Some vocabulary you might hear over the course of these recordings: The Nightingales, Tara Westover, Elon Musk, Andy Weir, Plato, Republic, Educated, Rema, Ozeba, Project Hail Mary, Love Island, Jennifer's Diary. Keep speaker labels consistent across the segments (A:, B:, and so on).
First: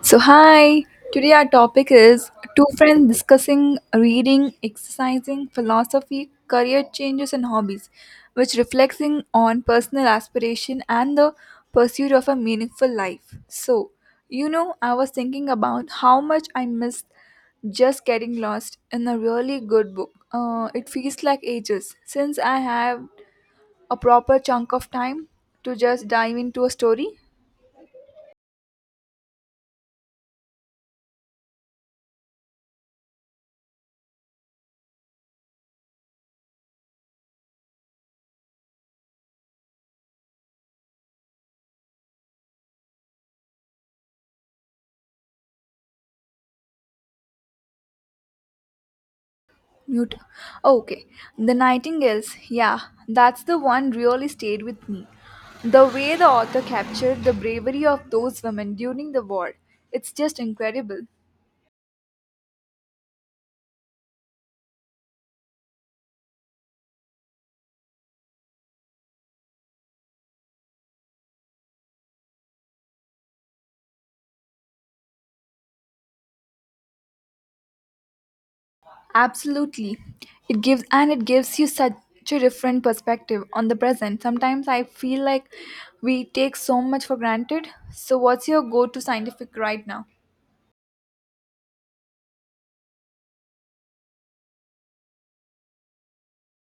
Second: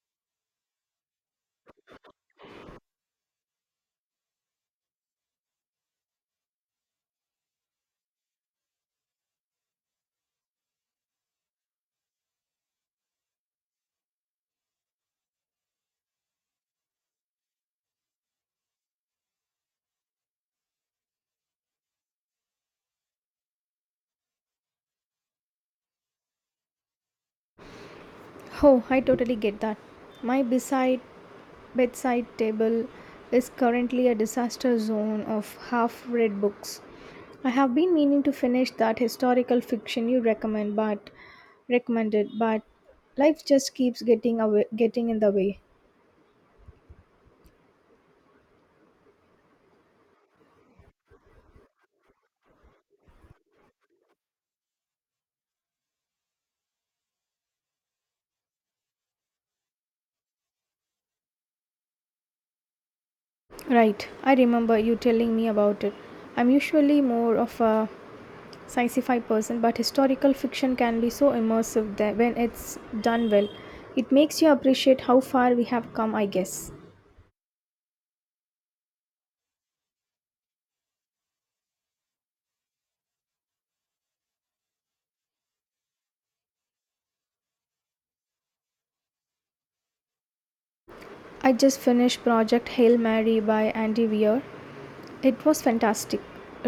A: So, hi, today our topic is two friends discussing reading, exercising, philosophy, career changes, and hobbies, which reflecting on personal aspiration and the pursuit of a meaningful life. So, you know, I was thinking about how much I missed just getting lost in a really good book. It feels like ages since I have a proper chunk of time to just dive into a story.
B: Oh, I totally get that. My beside bedside table is currently a disaster zone of half read books. I have been meaning to finish that historical fiction you recommended but life just keeps getting in the way.
A: Mute. Okay, The Nightingales. Yeah, that's the one really stayed with me. The way the author captured the bravery of those women during the war, it's just incredible.
B: Right. I remember you telling me about it. I'm usually more of a sci-fi person but historical fiction can be so immersive that when it's done well it makes you appreciate how far we have come, I guess.
A: Absolutely. It gives you such a different perspective on the present. Sometimes I feel like we take so much for granted. So what's your go-to scientific right now?
B: I just finished Project Hail Mary by Andy Weir. It was fantastic,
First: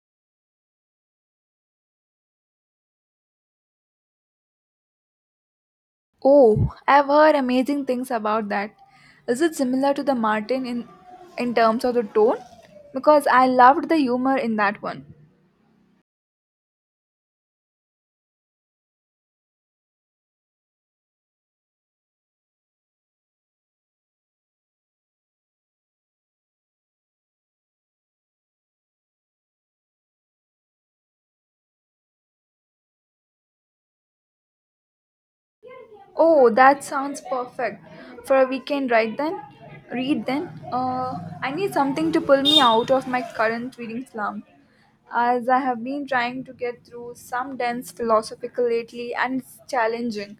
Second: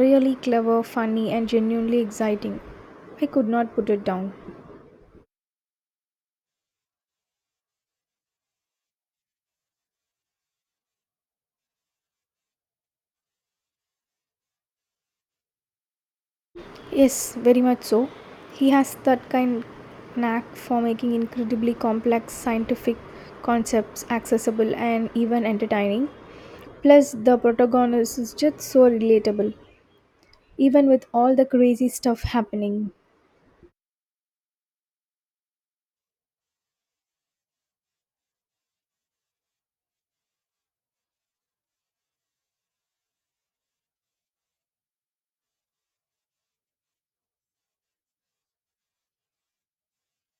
B: really clever, funny and genuinely exciting. I could not put it down.
A: Oh, I've heard amazing things about that. Is it similar to the Martin in terms of the tone? Because I loved the humor in that one.
B: Yes, very much so. He has that kind knack for making incredibly complex scientific concepts accessible and even entertaining. Plus, the protagonist is just so relatable, even with all the crazy stuff happening.
A: Oh, that sounds perfect for a weekend right then. Read then. I need something to pull me out of my current reading slump, as I have been trying to get through some dense philosophical lately, and it's challenging.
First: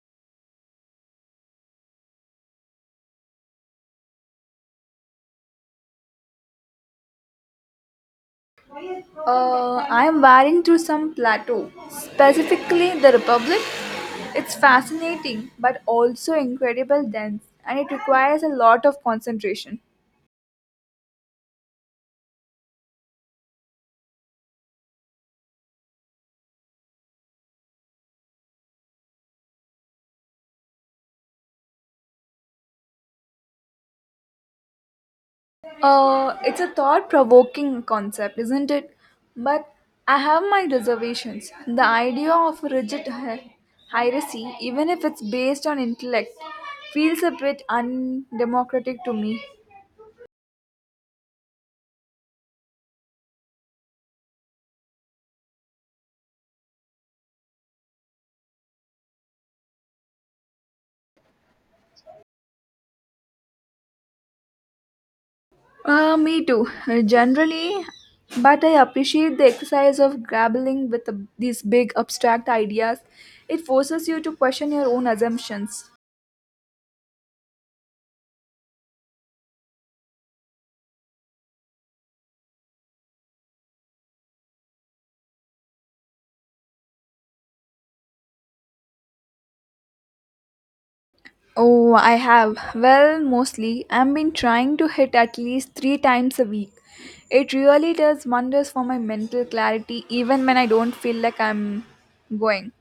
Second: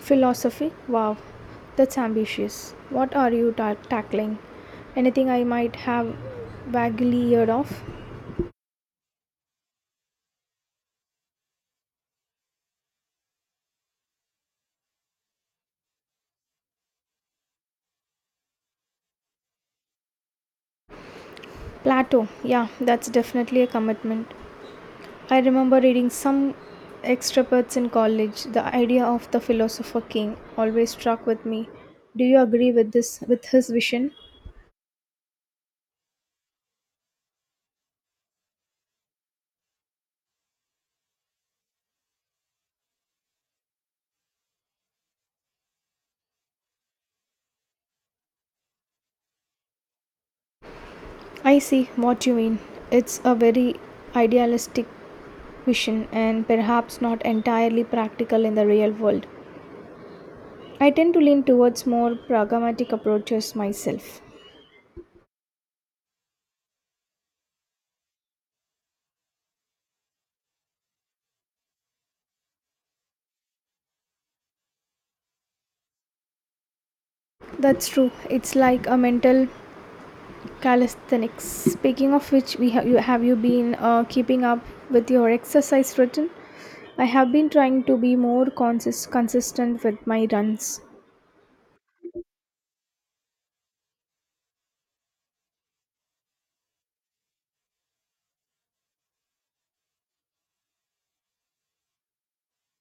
B: Philosophy? Wow, that's ambitious. What are you tackling? Anything I might have vaguely heard of?
A: I am wearing through some plateau, specifically the Republic. It's fascinating but also incredible dense, and it requires a lot of concentration.
B: Plato, yeah, that's definitely a commitment. I remember reading some extraparts in college. The idea of the philosopher king always struck with me. Do you agree with this with his vision?
A: It's a thought provoking concept, isn't it? But I have my reservations. The idea of rigid hierarchy, even if it's based on intellect, feels a bit undemocratic to me.
B: I see what you mean. It's a very idealistic vision and perhaps not entirely practical in the real world. I tend to lean towards more pragmatic approaches myself.
A: Me too, generally, but I appreciate the exercise of grappling with these big abstract ideas. It forces you to question your own assumptions.
B: That's true. It's like a mental Calisthenics. Speaking of which, we have you been keeping up with your exercise routine? I have been trying to be more consistent with my runs.
A: Oh, I have. Well, mostly, I've been trying to hit at least three times a week. It really does wonders for my mental clarity, even when I don't feel like I'm going.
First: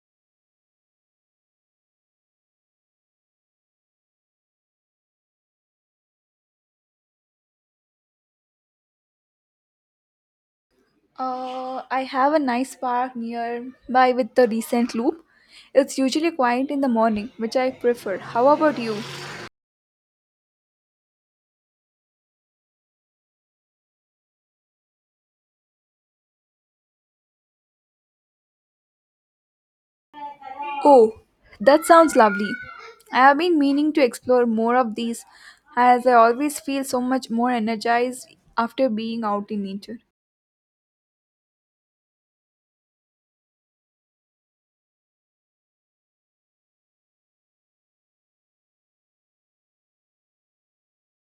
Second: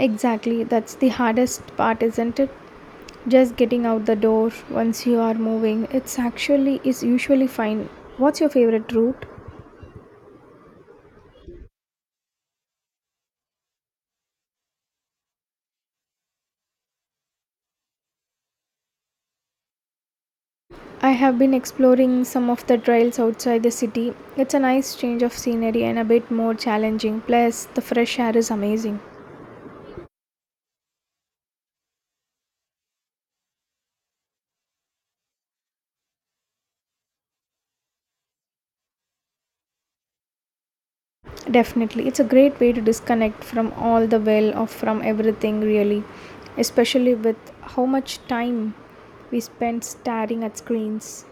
B: Exactly, that's the hardest part, isn't it? Just getting out the door. Once you are moving, it's actually is usually fine. What's your favorite route?
A: I have a nice park nearby with the recent loop. It's usually quiet in the morning, which I prefer. How about you?
B: I have been exploring some of the trails outside the city. It's a nice change of scenery and a bit more challenging. Plus, the fresh air is amazing.
A: Oh, that sounds lovely. I have been meaning to explore more of these as I always feel so much more energized after being out in nature.
B: Definitely. It's a great way to disconnect from all the well of from everything, really, especially with how much time we spend staring at screens.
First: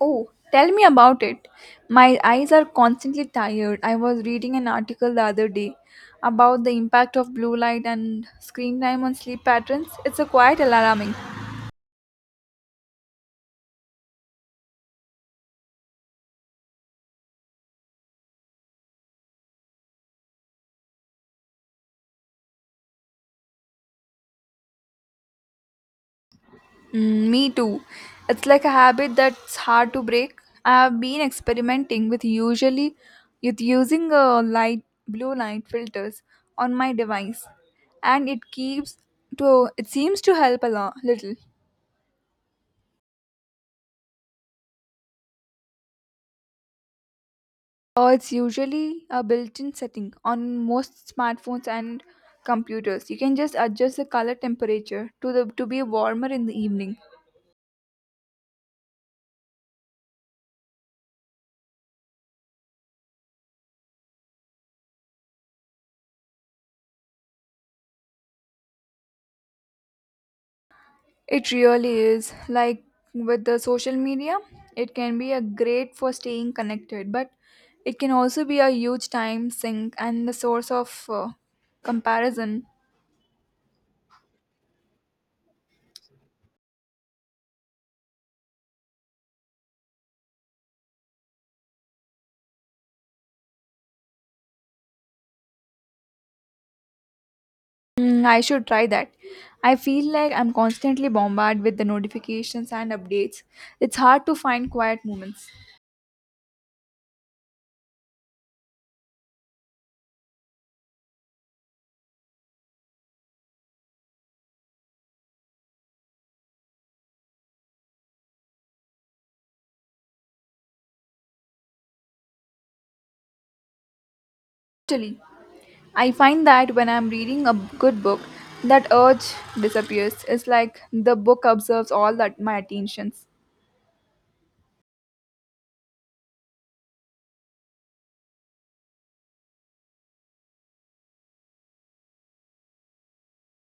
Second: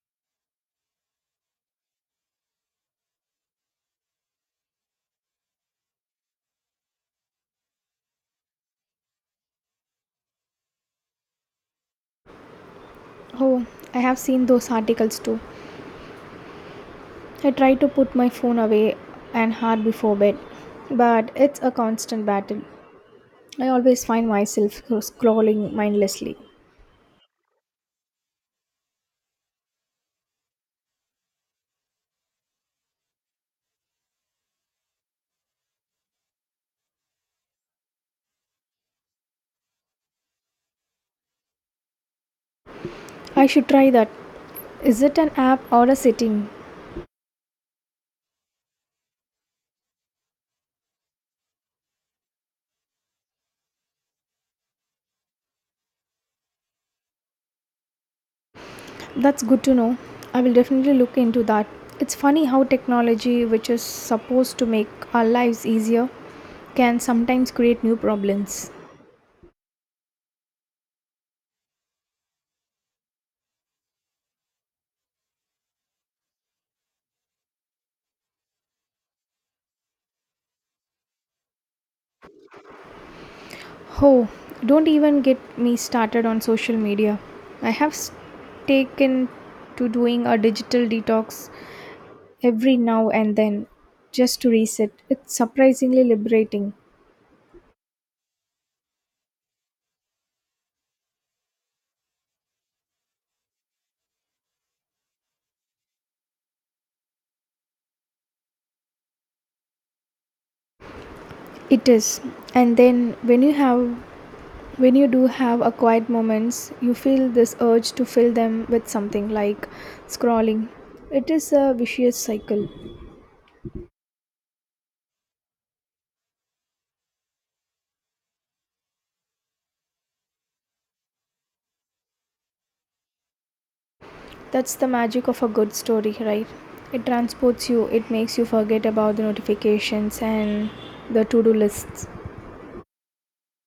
A: Oh, tell me about it. My eyes are constantly tired. I was reading an article the other day about the impact of blue light and screen time on sleep patterns. It's a quite alarming.
B: Oh, I have seen those articles too. I try to put my phone away and hard before bed, but it's a constant battle. I always find myself scrolling mindlessly.
A: Me too. It's like a habit that's hard to break. I have been experimenting with usually with using a light blue light filters on my device, and it seems to help a lot, little.
B: I should try that. Is it an app or a setting?
A: Or it's usually a built-in setting on most smartphones and computers. You can just adjust the color temperature to be warmer in the evening.
B: That's good to know. I will definitely look into that. It's funny how technology, which is supposed to make our lives easier, can sometimes create new problems.
A: It really is. Like with the social media, it can be a great for staying connected, but it can also be a huge time sink and the source of comparison.
B: Oh, don't even get me started on social media. I have taken to doing a digital detox every now and then just to reset. It's surprisingly liberating.
A: I should try that. I feel like I'm constantly bombarded with the notifications and updates. It's hard to find quiet moments.
B: It is. And then when you do have a quiet moments, you feel this urge to fill them with something like scrolling. It is a vicious cycle.
A: Actually, I find that when I'm reading a good book, that urge disappears. It's like the book absorbs all that my attentions.
B: That's the magic of a good story, right? It transports you. It makes you forget about the notifications and the to-do lists.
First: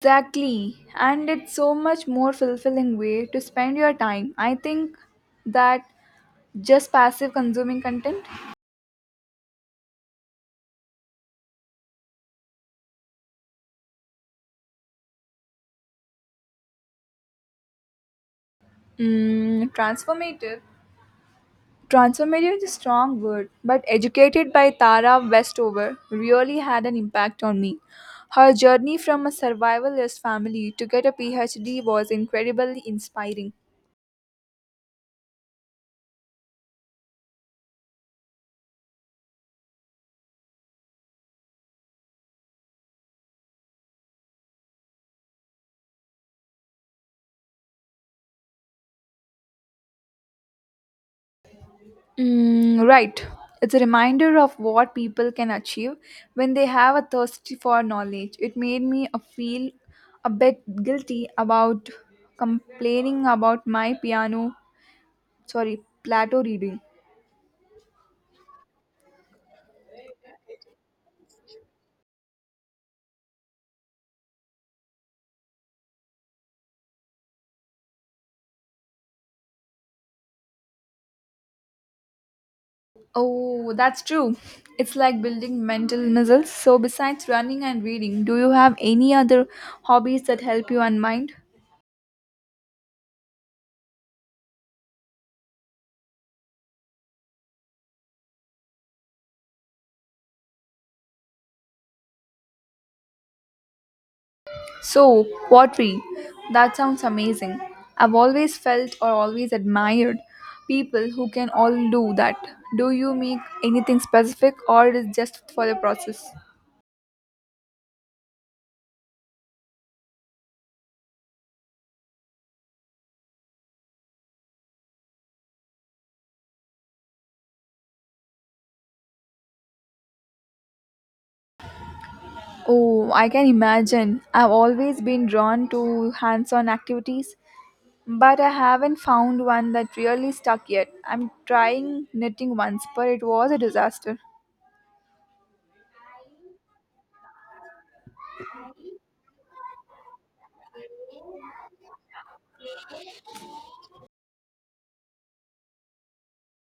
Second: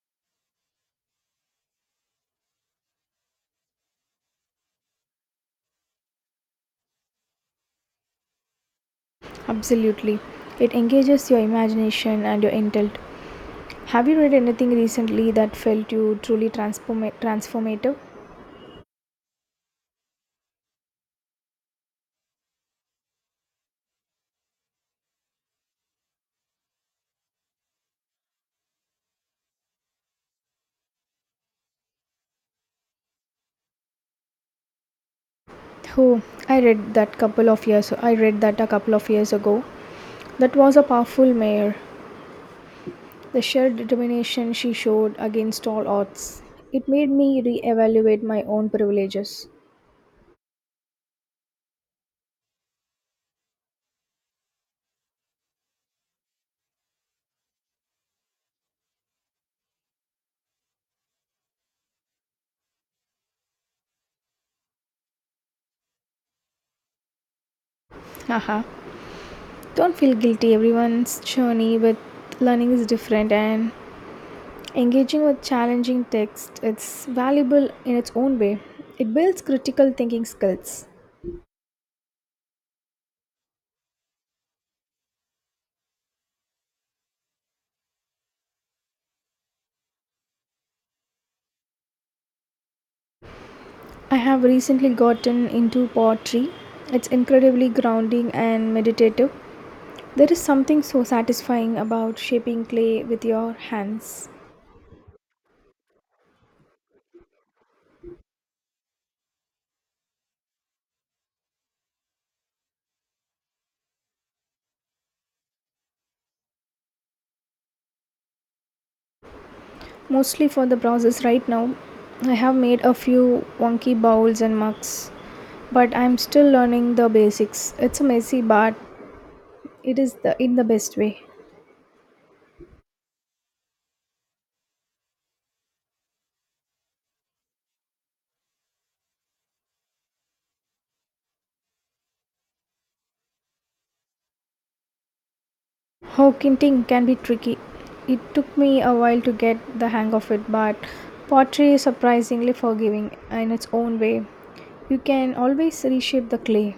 A: Exactly. And it's so much more fulfilling way to spend your time. I think that just passive consuming content,
B: Absolutely, it engages your imagination and your intellect. Have you read anything recently that felt you truly transformative?
A: transformative. Transformative is a strong word, but educated by Tara Westover really had an impact on me. Her journey from a survivalist family to get a PhD was incredibly inspiring.
B: Oh, I read that a couple of years ago. That was a powerful mayor. The sheer determination she showed against all odds. It made me re-evaluate my own privileges.
A: Right. It's a reminder of what people can achieve when they have a thirst for knowledge. It made me a feel a bit guilty about complaining about my piano, sorry, Plato reading.
B: Haha. Don't feel guilty. Everyone's journey with learning is different, and engaging with challenging text, it's valuable in its own way. It builds critical thinking skills.
A: Oh, that's true. It's like building mental muscles. So, besides running and reading, do you have any other hobbies that help you unwind?
B: I have recently gotten into poetry. It's incredibly grounding and meditative. There is something so satisfying about shaping clay with your hands.
A: So, pottery. That sounds amazing. I've always felt or always admired people who can all do that. Do you make anything specific or it is just for the process?
B: Mostly for the process right now. I have made a few wonky bowls and mugs, but I'm still learning the basics. It's a messy, but it is the in the best way.
A: Oh, I can imagine. I've always been drawn to hands on activities, but I haven't found one that really stuck yet. I'm trying knitting once, but it was a disaster.
B: How kinting can be tricky. It took me a while to get the hang of it, but pottery is surprisingly forgiving in its own way. You can always reshape the clay.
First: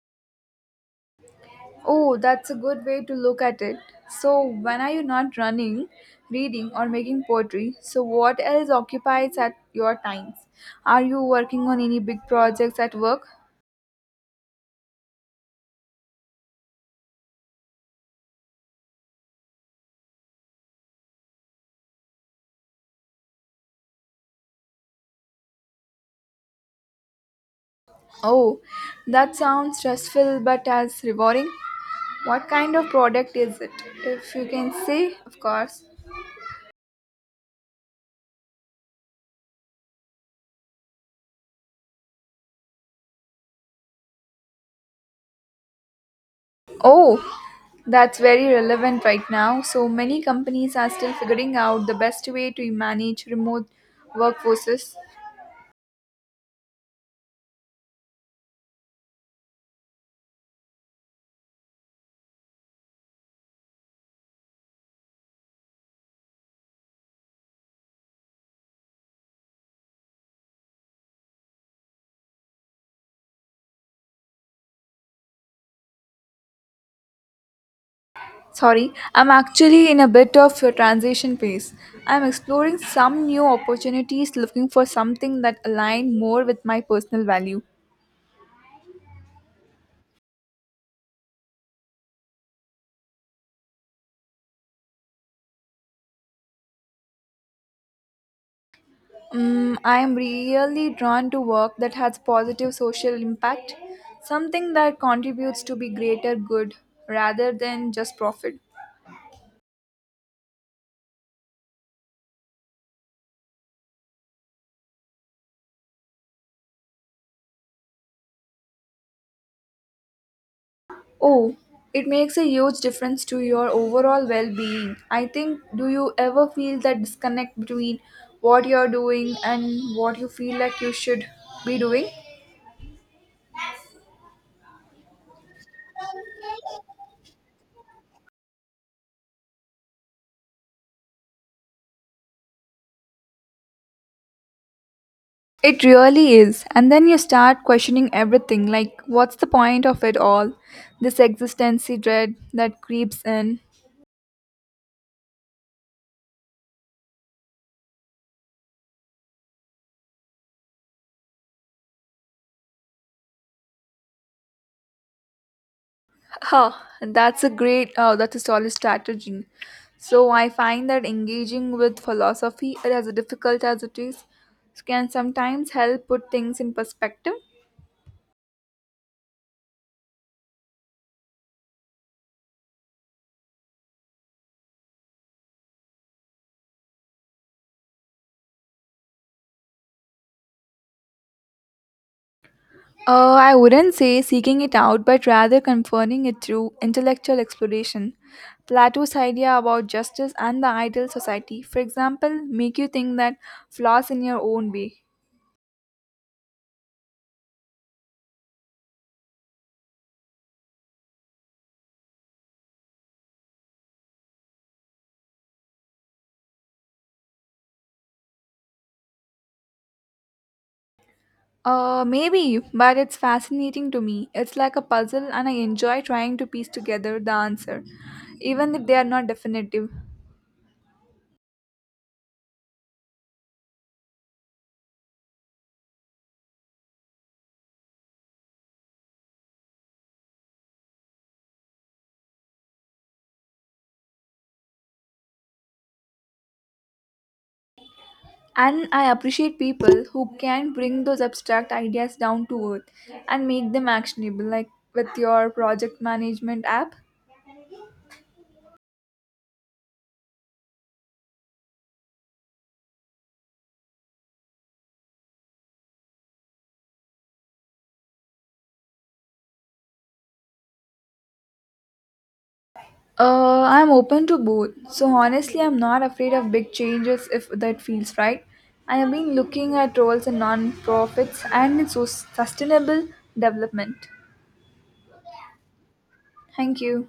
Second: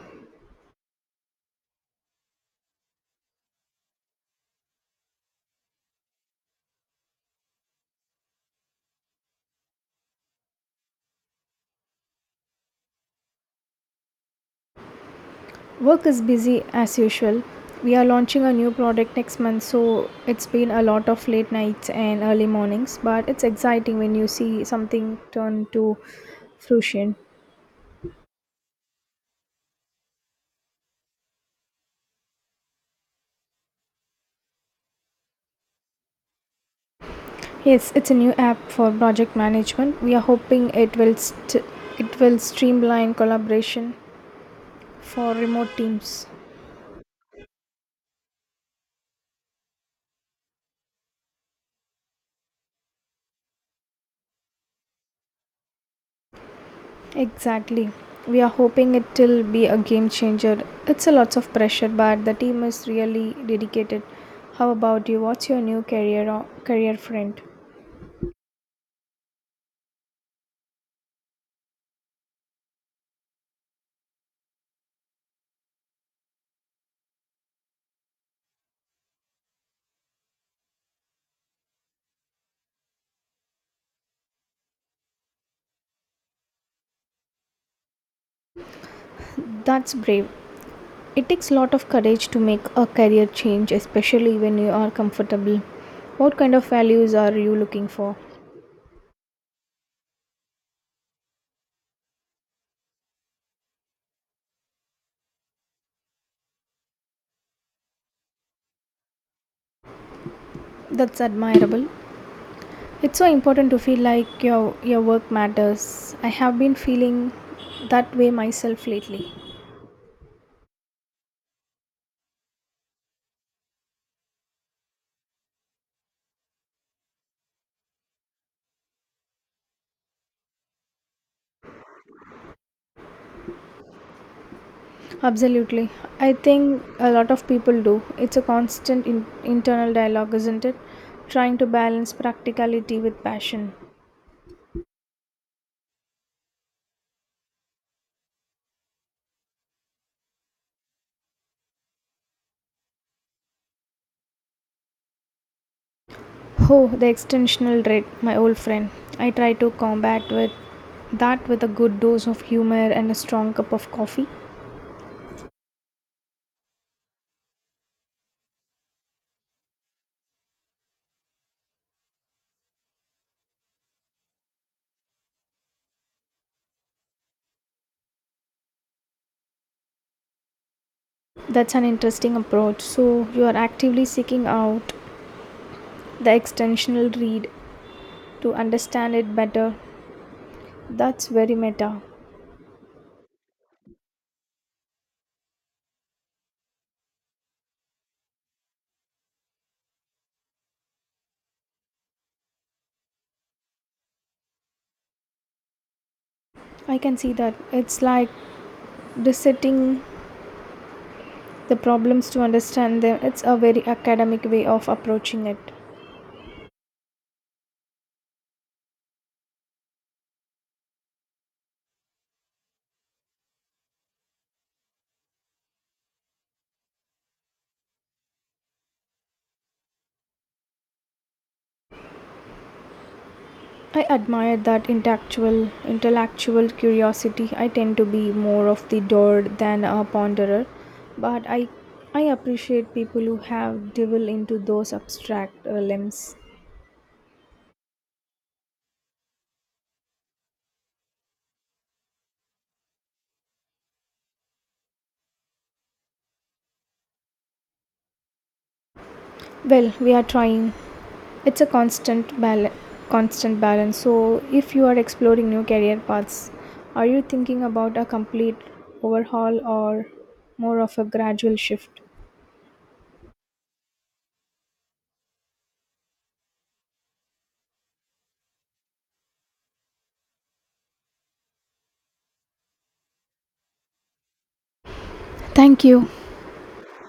A: Oh, that's a good way to look at it. So, when are you not running, reading, or making poetry? So, what else occupies at your times? Are you working on any big projects at work?
B: Work is busy as usual. We are launching a new product next month, so it's been a lot of late nights and early mornings, but it's exciting when you see something turn to fruition.
A: Oh, that sounds stressful but as rewarding. What kind of product is it? If you can say, of course.
B: Yes, it's a new app for project management. We are hoping it will streamline collaboration for remote teams.
A: Oh, that's very relevant right now. So many companies are still figuring out the best way to manage remote workforces.
B: Exactly. We are hoping it will be a game changer. It's a lots of pressure, but the team is really dedicated. How about you? What's your new career or career friend?
A: Sorry, I'm actually in a bit of a transition phase. I'm exploring some new opportunities looking for something that align more with my personal value.
B: That's brave. It takes a lot of courage to make a career change, especially when you are comfortable. What kind of values are you looking for?
A: I am really drawn to work that has positive social impact, something that contributes to be greater good rather than just profit.
B: That's admirable. It's so important to feel like your work matters. I have been feeling that way myself lately.
A: Oh, it makes a huge difference to your overall well being. I think, do you ever feel that disconnect between what you're doing and what you feel like you should be doing?
B: Absolutely. I think a lot of people do. It's a constant internal dialogue, isn't it? Trying to balance practicality with passion.
A: It really is. And then you start questioning everything like, what's the point of it all? This existency dread that creeps in.
B: Oh, the extensional dread, my old friend. I try to combat with that with a good dose of humor and a strong cup of coffee.
A: Huh, and that's a great, oh, that's a solid strategy. So I find that engaging with philosophy, as difficult as it is, can sometimes help put things in perspective.
B: That's an interesting approach. So, you are actively seeking out the extensional read to understand it better. That's very meta.
A: I wouldn't say seeking it out, but rather confirming it through intellectual exploration. Plato's idea about justice and the ideal society, for example, make you think that flaws in your own way.
B: I can see that. It's like dissecting the problems to understand them. It's a very academic way of approaching it.
A: Maybe, but it's fascinating to me. It's like a puzzle, and I enjoy trying to piece together the answer, even if they are not definitive.
B: I admire that intellectual curiosity. I tend to be more of the doer than a ponderer, but I appreciate people who have devil into those abstract limbs.
A: And I appreciate people who can bring those abstract ideas down to earth and make them actionable, like with your project management app.
B: Well, we are trying. It's a constant balance. So, if you are exploring new career paths, are you thinking about a complete overhaul or more of a gradual shift?
A: I'm open to both, so honestly, I'm not afraid of big changes if that feels right. I have been looking at roles in non-profits and in sustainable development.
B: Thank you.
A: Thank you.